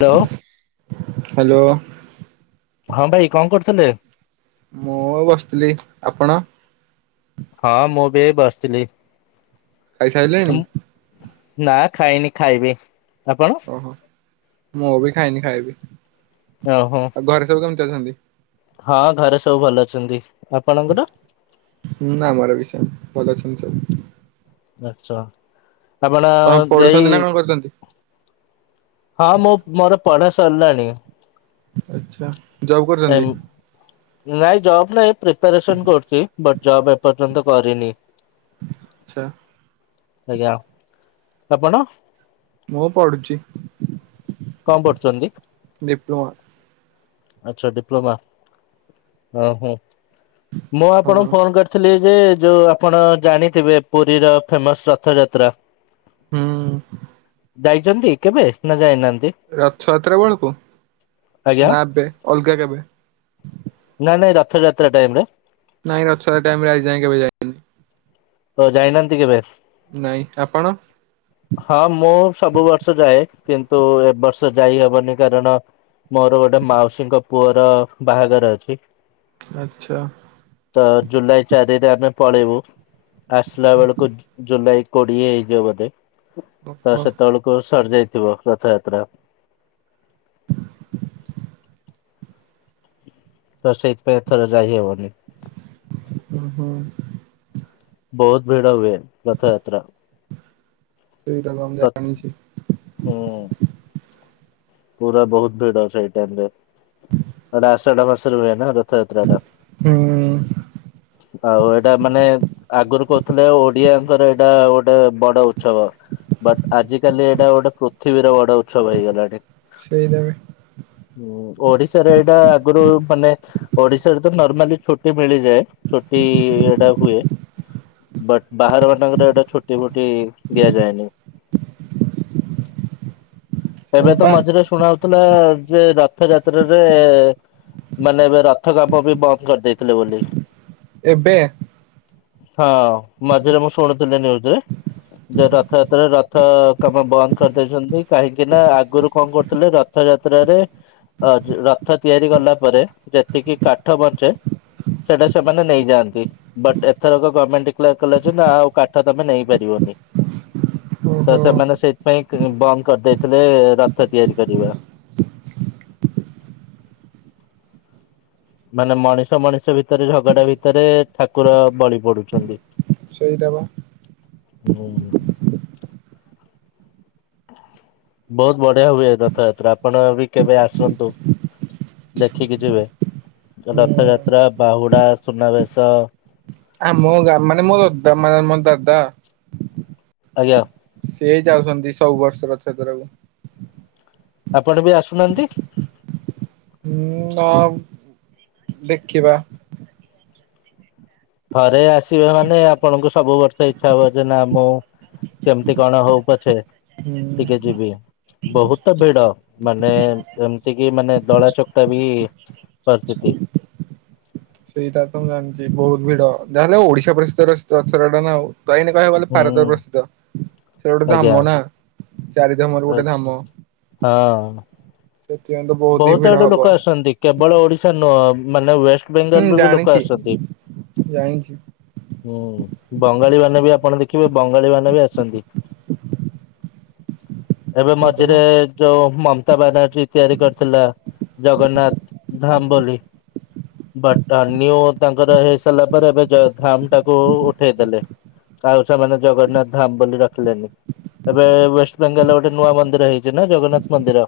Hello hello. ହଁ ଭାଇ କଣ କରୁଥିଲେ? ମୁଁ ଆଉ ବସିଥିଲି ଆପଣ। ହଁ ମୁଁ ବି ଏଇ ବସିଥିଲି। ଖାଇସାରିଲେଣି ନା ଖାଇନି ଖାଇବି। ଆପଣ? ଓହୋ ମୁଁ ବି ଖାଇନି ଖାଇବି ଓହୋ ଆଉ ଘରେ ସବୁ କେମିତି ଅଛନ୍ତି। ହଁ ଘରେ ସବୁ ଭଲ ଅଛନ୍ତି ଆପଣଙ୍କର। ହଁ ଆମ ଘରେ ବି ସେମିତି ଭଲ ଅଛନ୍ତି ସବୁ। ଆଛା ଆପଣ କଣ ଯାଇ ପଢୁଛନ୍ତି ନା କଣ କରୁଛନ୍ତି ହଁ ମୁଁ ମୋର ପଢା ସରିଲାଣି। ଆଛା। ଜବ୍ କରୁଛନ୍ତି ଏମ ନାଇଁ ଜବ ନାଇଁ ପ୍ରିପାରେସନ କରୁଛି ବଟ୍ ଜବ୍ ଏପର୍ଯ୍ୟନ୍ତ କରିନି। ଆଛା। ଆଜ୍ଞା ଆପଣ। ମୁଁ ପଢୁଛି। କଣ ପଢ଼ୁଛନ୍ତି? ଡିପ୍ଲୋମା ଆଛା ଡିପ୍ଲୋମା ହ ହଁ ମୁଁ ହଁ ଆପଣଙ୍କୁ ଫୋନ କରି ଥିଲି ଯେ ଯୋଉ ଆପଣ ଜାଣିଥିବେ ପୁରୀ ର ଫେମସ ରଥଯାତ୍ରା। ହୁଁ। ଯାଇଛନ୍ତି କେବେ ନା ଯାଇନାହାନ୍ତି। ରଥଯାତ୍ରା ବେଳକୁ ଆଜ୍ଞା। ନା ଏବେ ଅଲଗା କେବେ। ନାଇଁ ନାଇଁ ରଥଯାତ୍ରା ଟାଇମରେ। ନାଇଁ ରଥ ଯାତ୍ରା ଟାଇମରେ ଆଜି ଯାଏ କେବେ ଯାଇନି। ତ ଯାଇନାହାନ୍ତି କେବେବ। ନାଇଁ ଆପଣ। ହଁ ମୁଁ ସବୁ ବର୍ଷ ଯାଏ କିନ୍ତୁ ଏ ବର୍ଷ ଯାଇ ହବନି କାରଣ ମୋର ଗୋଟେ ମାଉସୀଙ୍କ ପୁଅର ବାହାଘର ଅଛି। ଆଛା। ତ ଜୁଲାଇ ଚାରିରେ ଆମେ ପଳେଇବୁ ଆସିଲା ବେଳକୁ ଜୁ ଜୁଲାଇ କୋଡିଏ ହେଇଯିବ ବୋଧେ ତ ଓହୋ ସେତେବେଳକୁ କୁ ସରି ଯାଇଥିବ ରଥଯାତ୍ରା। ତ ସେଇଥିପାଇଁ ଏଥର ଯାଇହବନି। ଓ ହୋ। ବହୁତ ଭିଡ଼ ହୁଏ ରଥଯାତ୍ରା ସେଇଟା ତ ମୁଁ ପ୍ରତ ଜାଣିଛି ହୁଁ। ପୁରା ବହୁତ ଭିଡ ସେଇ ଟାଇମରେ ସେଟା ଆସାଡ ମାସରେ ହୁଏ ନା ର ଥଯାତ୍ରାଟା ହୁଁ ଆଉ ଏଇଟା ମାନେ ଆଗରୁ କହୁଥିଲେ ଓଡିଆଙ୍କର ଏଇଟା ଗୋଟେ ବଡ ଉତ୍ସବ ବଟ୍ ଆଜିକାଲି ଏଇଟା ଗୋଟେ ପୃଥିବୀର ବଡ ଉତ୍ସବ ହେଇଗଲାଣି। ସେଇଟା ବି ହୁଁ ଓଡିଶାରେ ଏଇଟା ଆଗରୁ ମାନେ ଓଡିଶାରେ ତ ନର୍ମାଲି ଛୁଟି ମିଳିଯାଏ ଛୁଟି ଏଡା ହୁଏ। ବଟ ବାହାର ମାନଙ୍କର ଏଟା ଛୁଟି ଫୁଟି ଦିଆଯାଏନି। ହଁ ଏବେ ତ ପା ମଝିରେ ଶୁଣା ହଉଥିଲା ଯେ ରଥଯାତ୍ରାରେ ମାନେ ଏବେ ରଥ କାମ ବି ବନ୍ଦ କରିଦେଇଥିଲେ ବୋଲି। ଏବେ? ହଁ ମଝିରେ ମୁଁ ଶୁଣୁଥିଲି ନିୟୁଜ ରେ। ଯେ ରଥଯାତ୍ରାରେ ରଥ କାମ ବନ୍ଦ କରିଦେଇଚନ୍ତି କାହିଁକି କିନା ଆଗରୁ କଣ କରୁଥିଲେ ରଥଯାତ୍ରାରେ ଅ ରଥ ତିଆରି କଲା ପରେ ଯେତିକି କାଠ ବଞ୍ଚେ ସେଟା ସେମାନେ ନେଇଯାଆନ୍ତି। ବଟ୍ ଏଥରକ ଗମେଣ୍ଟ ଡିକ୍ଳେର କଲା ଜେ ନା ଆଉ କାଠ ତମେ ନେଇପାରିବନି। ତ ଓହୋ ସେମାନେ ସେଇଥିପାଇଁ କଁ ବନ୍ଦ କରିଦେଇଥିଲେ ରଥ ତିଆରି କରିବା। ମାନେ ମଣିଷ ମଣିଷ ଭିତରେ ଝଗଡା ଭିତରେ ଠାକୁର ବଳି ପଡୁଚନ୍ତି। ସେଇଟା ବା। ହୁଁ। ବହୁତ ବଢିଆ ହୁଏ ରଥଯାତ୍ରା ଆପଣ ବି କେବେ ଆସନ୍ତୁ। ଦେଖିକି ଯିବେ ହୁଁ ରଥଯାତ୍ରା ବାହୁଡା ସୁନାବେଶ ଆମ ଗା ମାନେ ମୋ ଦଦା ମାନେ ମୋର ଦାଦା ଆଜ୍ଞା। ସେ ଯାଉସନ୍ତି ସବୁ ବର୍ଷର ରଥ ଯାତ୍ରାକୁ। ଆପଣ ବି ଆସୁନାହାନ୍ତି। ହୁଁ ନା ଦେଖିବା। ଥରେ ଆସିବେ ମାନେ ଆପଣଙ୍କୁ ସବୁ ବର୍ଷ ଇଚ୍ଛା ହବ ଯେ ନା ମୁଁ କେମିତି କଣ ହଉ ପଛେ ହୁଁ ଟିକେ ଯିବି। ବହୁତ ଭିଡ ମାନେ ଏମିତି କି ମାନେ ଦଳା ଚକଟା ବି ପରିସ୍ଥିତି ସେଇଟା ତ ମୁଁ ଜାଣିଛି ବହୁତ ଭିଡ ଯାହାେଲେ ଓଡିଶା ପ୍ରସିଦ୍ ରଥଯାତ୍ରା ଟା ନା ଆଉ। ତ ଏନି କହିବାକୁ ଗଲେ ଭାରତରେ ହୁଁ ପ୍ରସିଦ୍ଧ ସେଟା ଗୋଟେ ଆଜ୍ଞା ଧାମ ନା। ଚାରିଧାମର ହଁ ଗୋଟେ ଧାମ ସେଥିପାଇଁ ତ ବହୁତ ହିଁ ଭିଡ ଆଡୁ ଲୋକ ହବ। ଆସନ୍ତି କେବଳ ଓଡିଶା ନୁହେଁ ମାନେ ୱେଷ୍ଟ ହୁଁ ବେଙ୍ଗଲରୁୁ ବି ଲୋକ ଜାଣିଛି ଆସୁଚନ୍ତି। ଜାଣିଛି ହୁଁ ବଙ୍ଗାଳୀ ମାନେ ବି ଆପଣ ଦେଖିବେ ବଙ୍ଗାଳୀ ମାନେ ବି ଆସୁଚନ୍ତି। ଏବେ ସେଇଟା ମଝିରେ ବା ଯୋଉ ମମତା ବାନାର୍ଜୀ ତିଆରି କରି ଥିଲା ଜଗନ୍ନାଥ ଧାମ ବୋଲି ବା ଅନ୍ୟୁ ତାଙ୍କର ହେଇ ସାରିଲା ପରେ ଏବେ ଜ ଧାମ ଟାକୁ ଉଠେଇଦେଲେ। ଆଉ ସେମାନେ ଜଗନ୍ନାଥ ଧାମ ବୋଲି ରଖିଲେନି। ଏବେ ୱେଷ୍ଟବେେଙ୍ଗଲ ଗୋଟେ ନୂଆ ମନ୍ଦିର ହେଇଚି ନା ଜଗନ୍ନାଥ ମନ୍ଦିର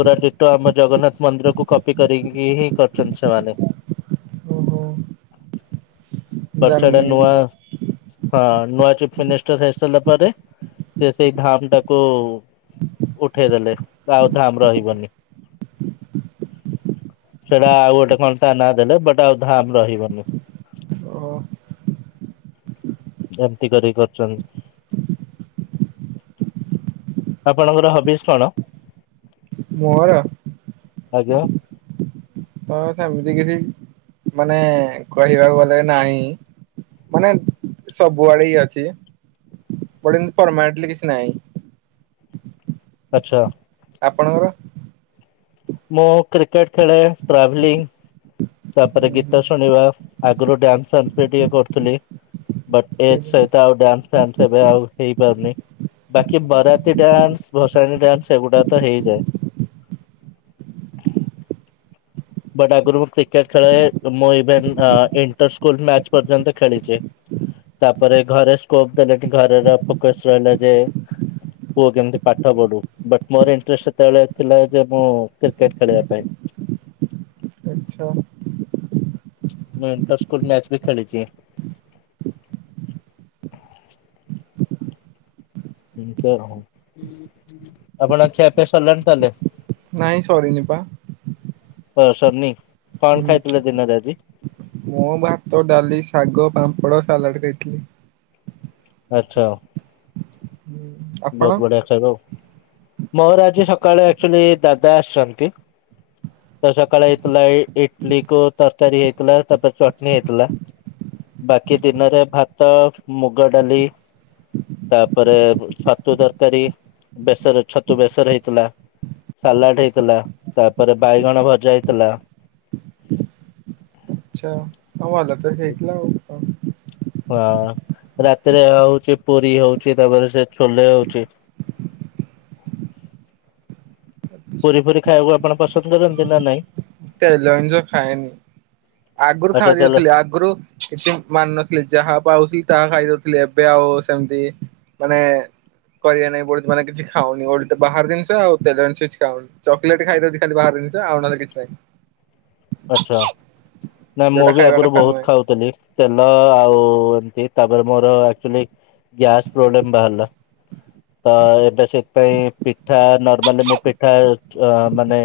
ପୁରା ଡିଟୋ ଟ ଆମ ଜଗନ୍ନାଥ ମନ୍ଦିର କୁ କପି କରିକି ହିଁ କରିଚନ୍ତି ସେମାନେ। ଓହୋ ବର୍ଷା ଟା ଜାଣିନି ମୁଁ ନୂଆ ତ ହଁ ନୂଆ ଚିଫ୍ ମିନିଷ୍ଟର ହେଇ ସାରିଲା ପରେ ସେ ସେଇ ଧାମ ଟାକୁ ଉଠେଇଦେଲେ ତ ଆଉ ଧାମ ରହିବନି। ସେଇଟା ଆଉ ଗୋଟେ କନ ତା ନାମ ଦେଲେ ବଟ ଆଉ ଧାମ ରହିବନି। ଓହୋ ଏମିତି କରିକି କରୁଛନ୍ତି। ଆପଣଙ୍କର ହବିସ୍ କଣ? ମୋର ଆଜ୍ଞା ତ ସେମିତି କିଛି ମାନେ କହିବାକୁ ଗଲେ ନାହିଁ। ମାନେ ସବୁଆଡେ ଇଏ ଅଛି ବଟେ ଏତି ପରମନେଟଲି କିଛି ନାହିଁ। ଆଛା। ଆପଣଙ୍କର? ମୁଁ କ୍ରିକେଟ ଖେଳେ ଟ୍ରାଭେଲିଂ। ତାପରେ ଗୀତ ଶୁଣିବା ଆଗରୁ ଡ୍ୟାନ୍ସ ଫ୍ୟାନ୍ସ ବି ଟିକେ କରୁଥିଲି। ବଟ ଏଜ୍ ସହିତ ଆଉ ଡ୍ୟାନ୍ସ ଫ୍ୟାନ୍ସ ଏବେ ଆଉ ହେଇପାରୁନି। ବାକି ବରାତି ଡ୍ୟାନ୍ସ ଭସାଣି ଡାନ୍ସ ଏଗୁଡା ତ ହେଇଯାଏ। ବଟ ଆଗରୁ ମୁଁ କ୍ରିକେଟ ଖେଲେ ମୁଁ ଇଣ୍ଟର ସ୍କୁଲ ମ୍ୟାଚ୍ ପର୍ଯ୍ୟନ୍ତ ମୁଁ ଖେଳିଛି। ତାପରେ ଘରେ ସ୍କୋପ ଦେଲେନି ଘରର ଫୋକସ ରହିଲା ଯେ ପୁଅ କେମିତି ପାଠ ପଢୁ ବଟ୍ ମୋର ଇଣ୍ଟରେଷ୍ଟ ସେତେବେଳେ ଥିଲା ଯେ ମୁଁ କ୍ରିକେଟ ଖେଳିବା ପାଇଁ। ଆଚ୍ଛା ମୁଁ ଇଣ୍ଟର ସ୍କୁଲ ମ୍ୟାଚ ବି ଖେଳିଛି। ହୁଁ ଆପଣ ଙ୍କ ଖିଆ ପିଆ ସରିଲାଣି ତାଲେ। ନାଇଁ ସରିନି ପା। ହ ସରନି କଣ ହୁଁ ଖାଇଥିଲ ଦିନ ରେ ଆଜି? ମୁଁ ଭାତ, ଡାଲି, ଶାଗ, ପାମ୍ପଡ଼, ସାଲାଡ଼ ଖାଇଥିଲି। ଆଚ୍ଛା ଆପଣ? ବହୁତ ବଢିଆ ଖାଇବା ଆଉ ମୋର ଆଜି ସକାଳେ ଆକ୍ଚୁଆଲି ଦାଦା ଆସିଛନ୍ତି। ତ ସକାଳ ହେଇଥିଲା ଇଟଲିି କୁ ତରକାରୀ ହେଇଥିଲା ତାପରେ ଚଟଣି ହେଇଥିଲା। ବାକି ଦିନରେ ଭାତ ମୁଗ ଡାଲି ତାପରେ ଛତୁ ତରକାରୀ ବେସର ଛତୁ ବେସର ହେଇଥିଲା। ସାଲାଡ ହେଇଥିଲା ତାପରେ ବାଇଗଣ ଭଜା ହେଇଥିଲା। ଆଚ୍ଛା ଭଲ ତ ହେଇଥିଲା ଆଉ ହଁ ରାତିରେ ହଉଛି ପୁରୀ ହଉଛି ତାପରେ ସେ ଛୋଲେ ହଉଛି। ପୁରୀ ଫୁରି ଖାଇବାକୁ ଆପଣ ପସନ୍ଦ କରନ୍ତି ନା ନାଇଁ। ତେଲ ଜିନିଷ ଖାଏନି ଆଗରୁ ଆଚ୍ଛା ଖାଇ ତାହେଲେ ଦେଉଥିଲି ଆଗରୁ କିଛି ମାନୁ ନଥିଲି ଯାହା ପାଉଛି ତାହା ଖାଇଦଉଥିଲି ଏବେ ଆଉ ସେମିତି। ମାନେ କରିବା ନାାଇଁ ବ ମାନେ କିଛି ଖାଉନି ଓ ବାହାର ଜିନିଷ ଆଉ ତେଲ ଜିନିଷ କିଛି ଖାଉନି। ଚକଲେଟ୍ ଖାଇଦିଅନ୍ତି ଖାଲି ବାହାର ଜିନିଷ ଆଉ ନହଲେ କିଛି ନାହିଁ। ଆଛା ନାଇ ମୁଁ ଯୋଉଟା ବି ଖାଇବା ଆଗରୁ କଥା ବହୁତ ନୁହେଁ ଖାଉଥିଲି। ତେଲ ଆଉ ଏମତି ତାପରେ ମୋର ଆକଚୁଆଲି ଗ୍ୟାସ୍ ପ୍ରୋବ୍ଲେମ ବାହାରିଲା ତ ଏବେ ସେଥିପାଇଁ ପିଠା ନର୍ମାଲି ମୁଁ ପିଠା ମାନେ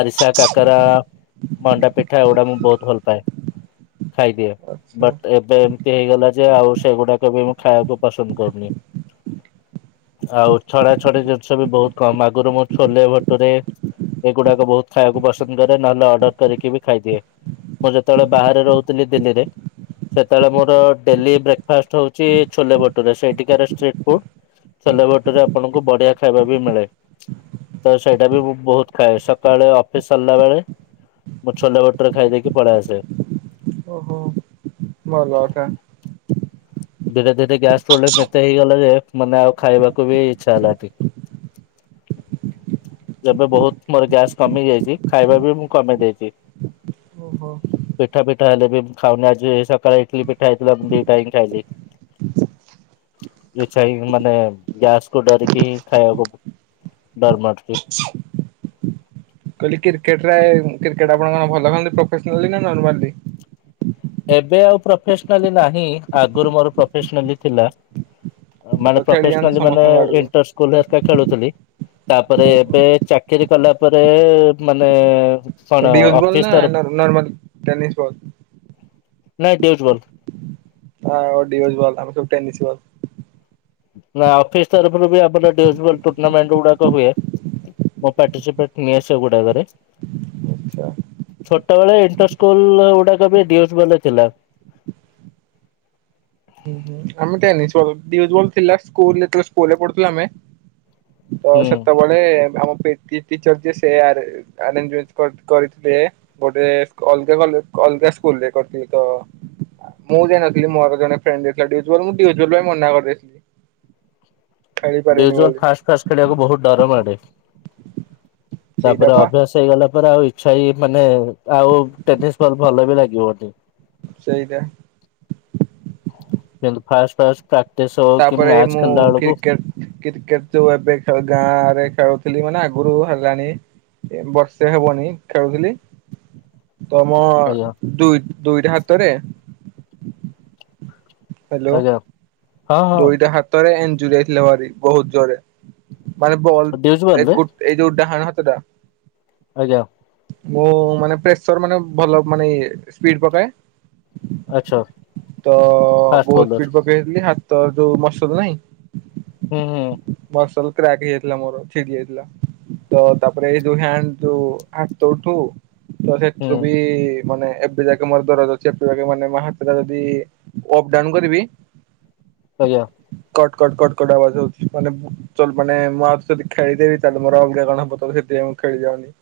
ଆରିସା କାକରା ମଣ୍ଡା ପିଠା ଏଗୁଡା ମୁଁ ବହୁତ ଭଲ ପାାଏ। ଖାଇଦିଅ। ଆଚ୍ଛା ବଟ ଏବେ ଏମିତି ହେଇଗଲା ଯେ ଆଉ ସେଗୁଡାକ ବି ମୁଁ ଖାଇବାକୁ ପସନ୍ଦ କରୁନି। ଆଉ ଛଣା ଛଣି ଜିନିଷ ବି ବହୁତ କମ ଆଗରୁ ମୁଁ ଛୋଲେ ଭଟୁରେ ଏଗୁଡାକ ବହୁତ ଖାଇବାକୁ ପସନ୍ଦ କରେ ନହେଲେ ଅର୍ଡର କରିକି ବି ଖାଇଦିଏ। ମୁଁ ଯେତେବେଳେ ବାହାରେ ରହୁଥିଲି ଦିଲ୍ଲୀରେ ସେତେବେଳେ ମୋର ଡେଲି ବ୍ରେକ୍ଫାଷ୍ଟ ହଉଛି ଛୋଲେ ଭଟୁରେ ସେ ଏଠିକାର ଷ୍ଟ୍ରିଟ୍ ଫୁଡ। ଛୋଲେ ଭଟରେ ଆପଣଙ୍କୁ ବଢିଆ ଖାଇବା ବି ମିଳେ। ତ ସେଇଟା ବି ମୁଁ ବହୁତ ଖାଏ ସକାଳେ ଅଫିସ ସରିଲା ବେଳେ। ମୁଁ ଛୋଲେ ବଟୁରେ ଖାଇ ଦେଇକି ପଳେଇ ଆସେ। ଓହୋ। ଭଲ ଖା। ଧୀରେ ଧୀରେ ଗ୍ୟାସ୍ ପ୍ରୋବ୍ଲେମ୍ ଏତେ ହେଇଗଲା ଯେ ମାନେ ଆଉ ଖାଇବାକୁ ବି ଇଚ୍ଛା ହେଲାନି। ହ ଯେବେ ବହୁତ ମୋର ଗ୍ୟାସ୍ କମି ଯାଇଚି ଖାଇବା ବି ମୁଁ କମେଇ ଦେଇଚି। ଓହୋ। ପିଠା ପିଠା ହେଲେ ବି ମୁଁ ଖାଉନି ଆଜି ସକାଳେ ଇଟଲି ପିଠା ହେଇଥିଲା ଦିଟା ଇଁ ଖାଇଲି। ଇଚ୍ଛା ହିଁ ମାନେ ଗ୍ୟାସ୍ କୁୁ ଡରିକି ହିଁ ଖାଇବାକୁ ଡର ମାଡ଼ୁଚି। କଇଲି କ୍ରିକେଟ୍ ରେ କ୍ରିକେଟ୍ ଆପଣ କଣ ଭଲ ପାଆନ୍ତି ପ୍ରଫେସନାଲି ନାଁ ନର୍ମାଲି? ଏବେ ଆଉ ପ୍ରଫେସନାଲି ନାହିଁ ଆଗୁରୁ ମୋର ପ୍ରଫେସନାଲି ଥିଲା। ଅ ସେ ତ ମାନେ ଖେଳି ଯାଆନ୍ତି ପ୍ରଫେସନାଲି ମାନେ ସମସ୍ତଙ୍କ ଆଡକୁ ଇଣ୍ଟର୍ ସ୍କୁଲ୍ ହେରିକା ଖେଳୁଥିଲି। ତାପରେ ଓହୋ ଏବେ ଚାକିରି କଲା ପରେ ମାନେ କଣ ଅ ଡିଉଜ୍ ବଲ୍ ଅଫିସ ନା ତରଫ ନର୍ ନର୍ମାଲ୍ ଟେନିସ୍ ବଲ୍? ନାଇଁ ଡିଉଜ୍ ବଲ୍। ଅ ଡିଓଜ୍ ଆମେ ସବୁ ଟେନିସ୍ ବଲ୍। ନାଁ ଅଫିସ୍ ତରଫରୁ ବି ଆମର ଡିଉଜ୍ ବଲ୍ ଟୁର୍ଣ୍ଣାମେଣ୍ଟ୍ ଉଡ଼ାକ ହୁଏ। ମୁଁ ପାର୍ଟିସିପେଟ୍ ନିଏ ସେଗୁଡ଼ାକରେ। ଆଚ୍ଛା। ଛୋଟ ଏଳେ ଇଣ୍ଟର୍ ସ୍କୁଲ୍ ଉଡ଼ାକ ବି ଡିଉଜ୍ ବଲ୍ ଥିଲା। ହୁଁ ଆମେ ଟନିସ୍ ବଲ୍ ଡିଉଜ୍ ବଲ୍ ଥିଲା ସ୍କୁଲ୍ ଯେତୋଳେ ସ୍କୁଲ୍ ରେ ପଢ଼ୁଥୁଲୁ ଆମେ। ତ ହୁଁ। ସେତବେ ବେ ଆମ ପେ ଟି ଟିଚର୍ ଯିଏ ସେ ଆରେ ଆରେଞ୍ଜମେଟ୍ କରି କରିଥିଲେ। ଗୋଟେ ଅଲଗା କୋ ଲ ଅଲଗା ସ୍କୁଲ୍ ରେ କରିଥିଲି ତ ମୁଁ ଯାଇ ନଥିଲି ମୋ ଆଗ ଜଣେ ଫ୍ରେଣ୍ଡ୍ ଦେଇଥିଲା ଡିଉଜ୍ ବଲ୍ ମୁଁ ଡିଉଜ୍ ବଲ୍ ପାଇଁ ମନା କରିଦେଇଥିଲି। ଖେଳି ପାରିବିନି ଡିଉଜ୍ ବଲ୍ ବୋଲି ଫାଷ୍ ଫାଷ୍ ଖେଳିବାକୁ ବୋହୁତ ଡର ମାଡ଼େ। ସେଇଟା ତାପରେ ପା ଅଭ୍ୟାସ୍ ହେଇଗଲା ପରେ ଆଉ ଇଚ୍ଛା ହି ମାନେ ଆଉ ଟେନିସ୍ ବଲ୍ ଭଲ ବି ଲାଗିବନି। ସେଇଦା ଯେନ୍ତୁ ଫାଷ୍ ଫାଷ୍ ପ୍ରାକ୍ଟିସ୍ ହଉ କି ମ୍ୟାଚ୍ ଖେଳିଲା ଅଳୁକୁ କ୍ରିକେଟ୍ ତୁ ଏବେ ଖେଳୁ ଗାଁରେ ଖେଳୁଥିଲି ମାନେ ଆଗରୁ ହେଲାଣି ଏ ବର୍ଷେ ହବଣି ଖେଳୁଥିଲି। ତମ ଆଜ୍ଞା ଦୁଇ ଦୁଇଟା ହାତରେ ହାଲୋ ଆଜ୍ଞା ହଁ ହଁ ଦୁଇଟା ହାତରେ ଏଞ୍ଜୁରି ହେଇଥିଲା ଭାରି ବହୁତ ଜୋରେ। ମାନେ ବଲ୍ ଡ୍ୟୁଜ୍ ବଲ୍ ଏଇ ରେ ଗୋ ଏଇ ଯୋଉ ଡାହାଣ ହାତଟା। ଆଜ୍ଞା। ମୁଁ ମାନେ ପ୍ରେସର୍ ମାନେ ଭଲ ମାନେ ଇଏ ସ୍ପିଡ଼୍ ପକାଏ। ଆଚ୍ଛା ତ ଫାଷ୍ଟ ବୋହୁତ ବୋଲର ସ୍ପିଡ଼୍ ପକେଇଏଇଥିଲି ହାତ ଯୋଉ ମସଲ୍ ନାଇଁ ହୁଁ ହୁଁ। ମର୍ସଲ କ୍ରାକ୍ ହେଇଯାଇଥିଲା ମୋର ଛିଡ଼ି ଯାଇଥିଲା। ତ ତାପରେ ଏଇ ଯୋଉ ହ୍ୟାଣ୍ଡ୍ ଯୋଉ ଆତ ଉଠଉ ତ ସେଥୁରୁ ହୁଁ ବି ମାନେ ଏବେ ଯାକେ ମୋର ଦରଜ ଅଛି ଏବେ ଯାକେ ମାନେ ହାତଟା ଯଦି ଅପ୍ ଡାଉନ୍ କରିବି ରହିଯାଅ। କଟ୍ କଟ୍ କଟ୍ କଟ୍ ଆବାଜ ହଉଛି ମାନେ ବୁ ଚଲ ମାନେ ମୁଁ ଆଉ ଥରେ ଯଦି ଖେଳିଦେବି ତାହେଲେ ମୋର ଅଲଗା କଣ ହବ ତ ସେଥିପାଇଁ ମୁଁ ଖେଳିଯାଉନି।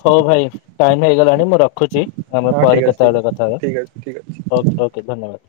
ହଉ ଭାଇ ଟାଇମ୍ ହେଇଗଲାଣି ମୁଁ ରଖୁଚି ଆମେ ହଁ ଠିକ ପରେ ଅଛି ଠିକ ଅଛି କେତେଅଳେ କଥା ହବା। ଠିକ ଅଛି ଠିକ ଅଛି। ଓକେ ଓକେ ଧନ୍ୟବାଦ୍।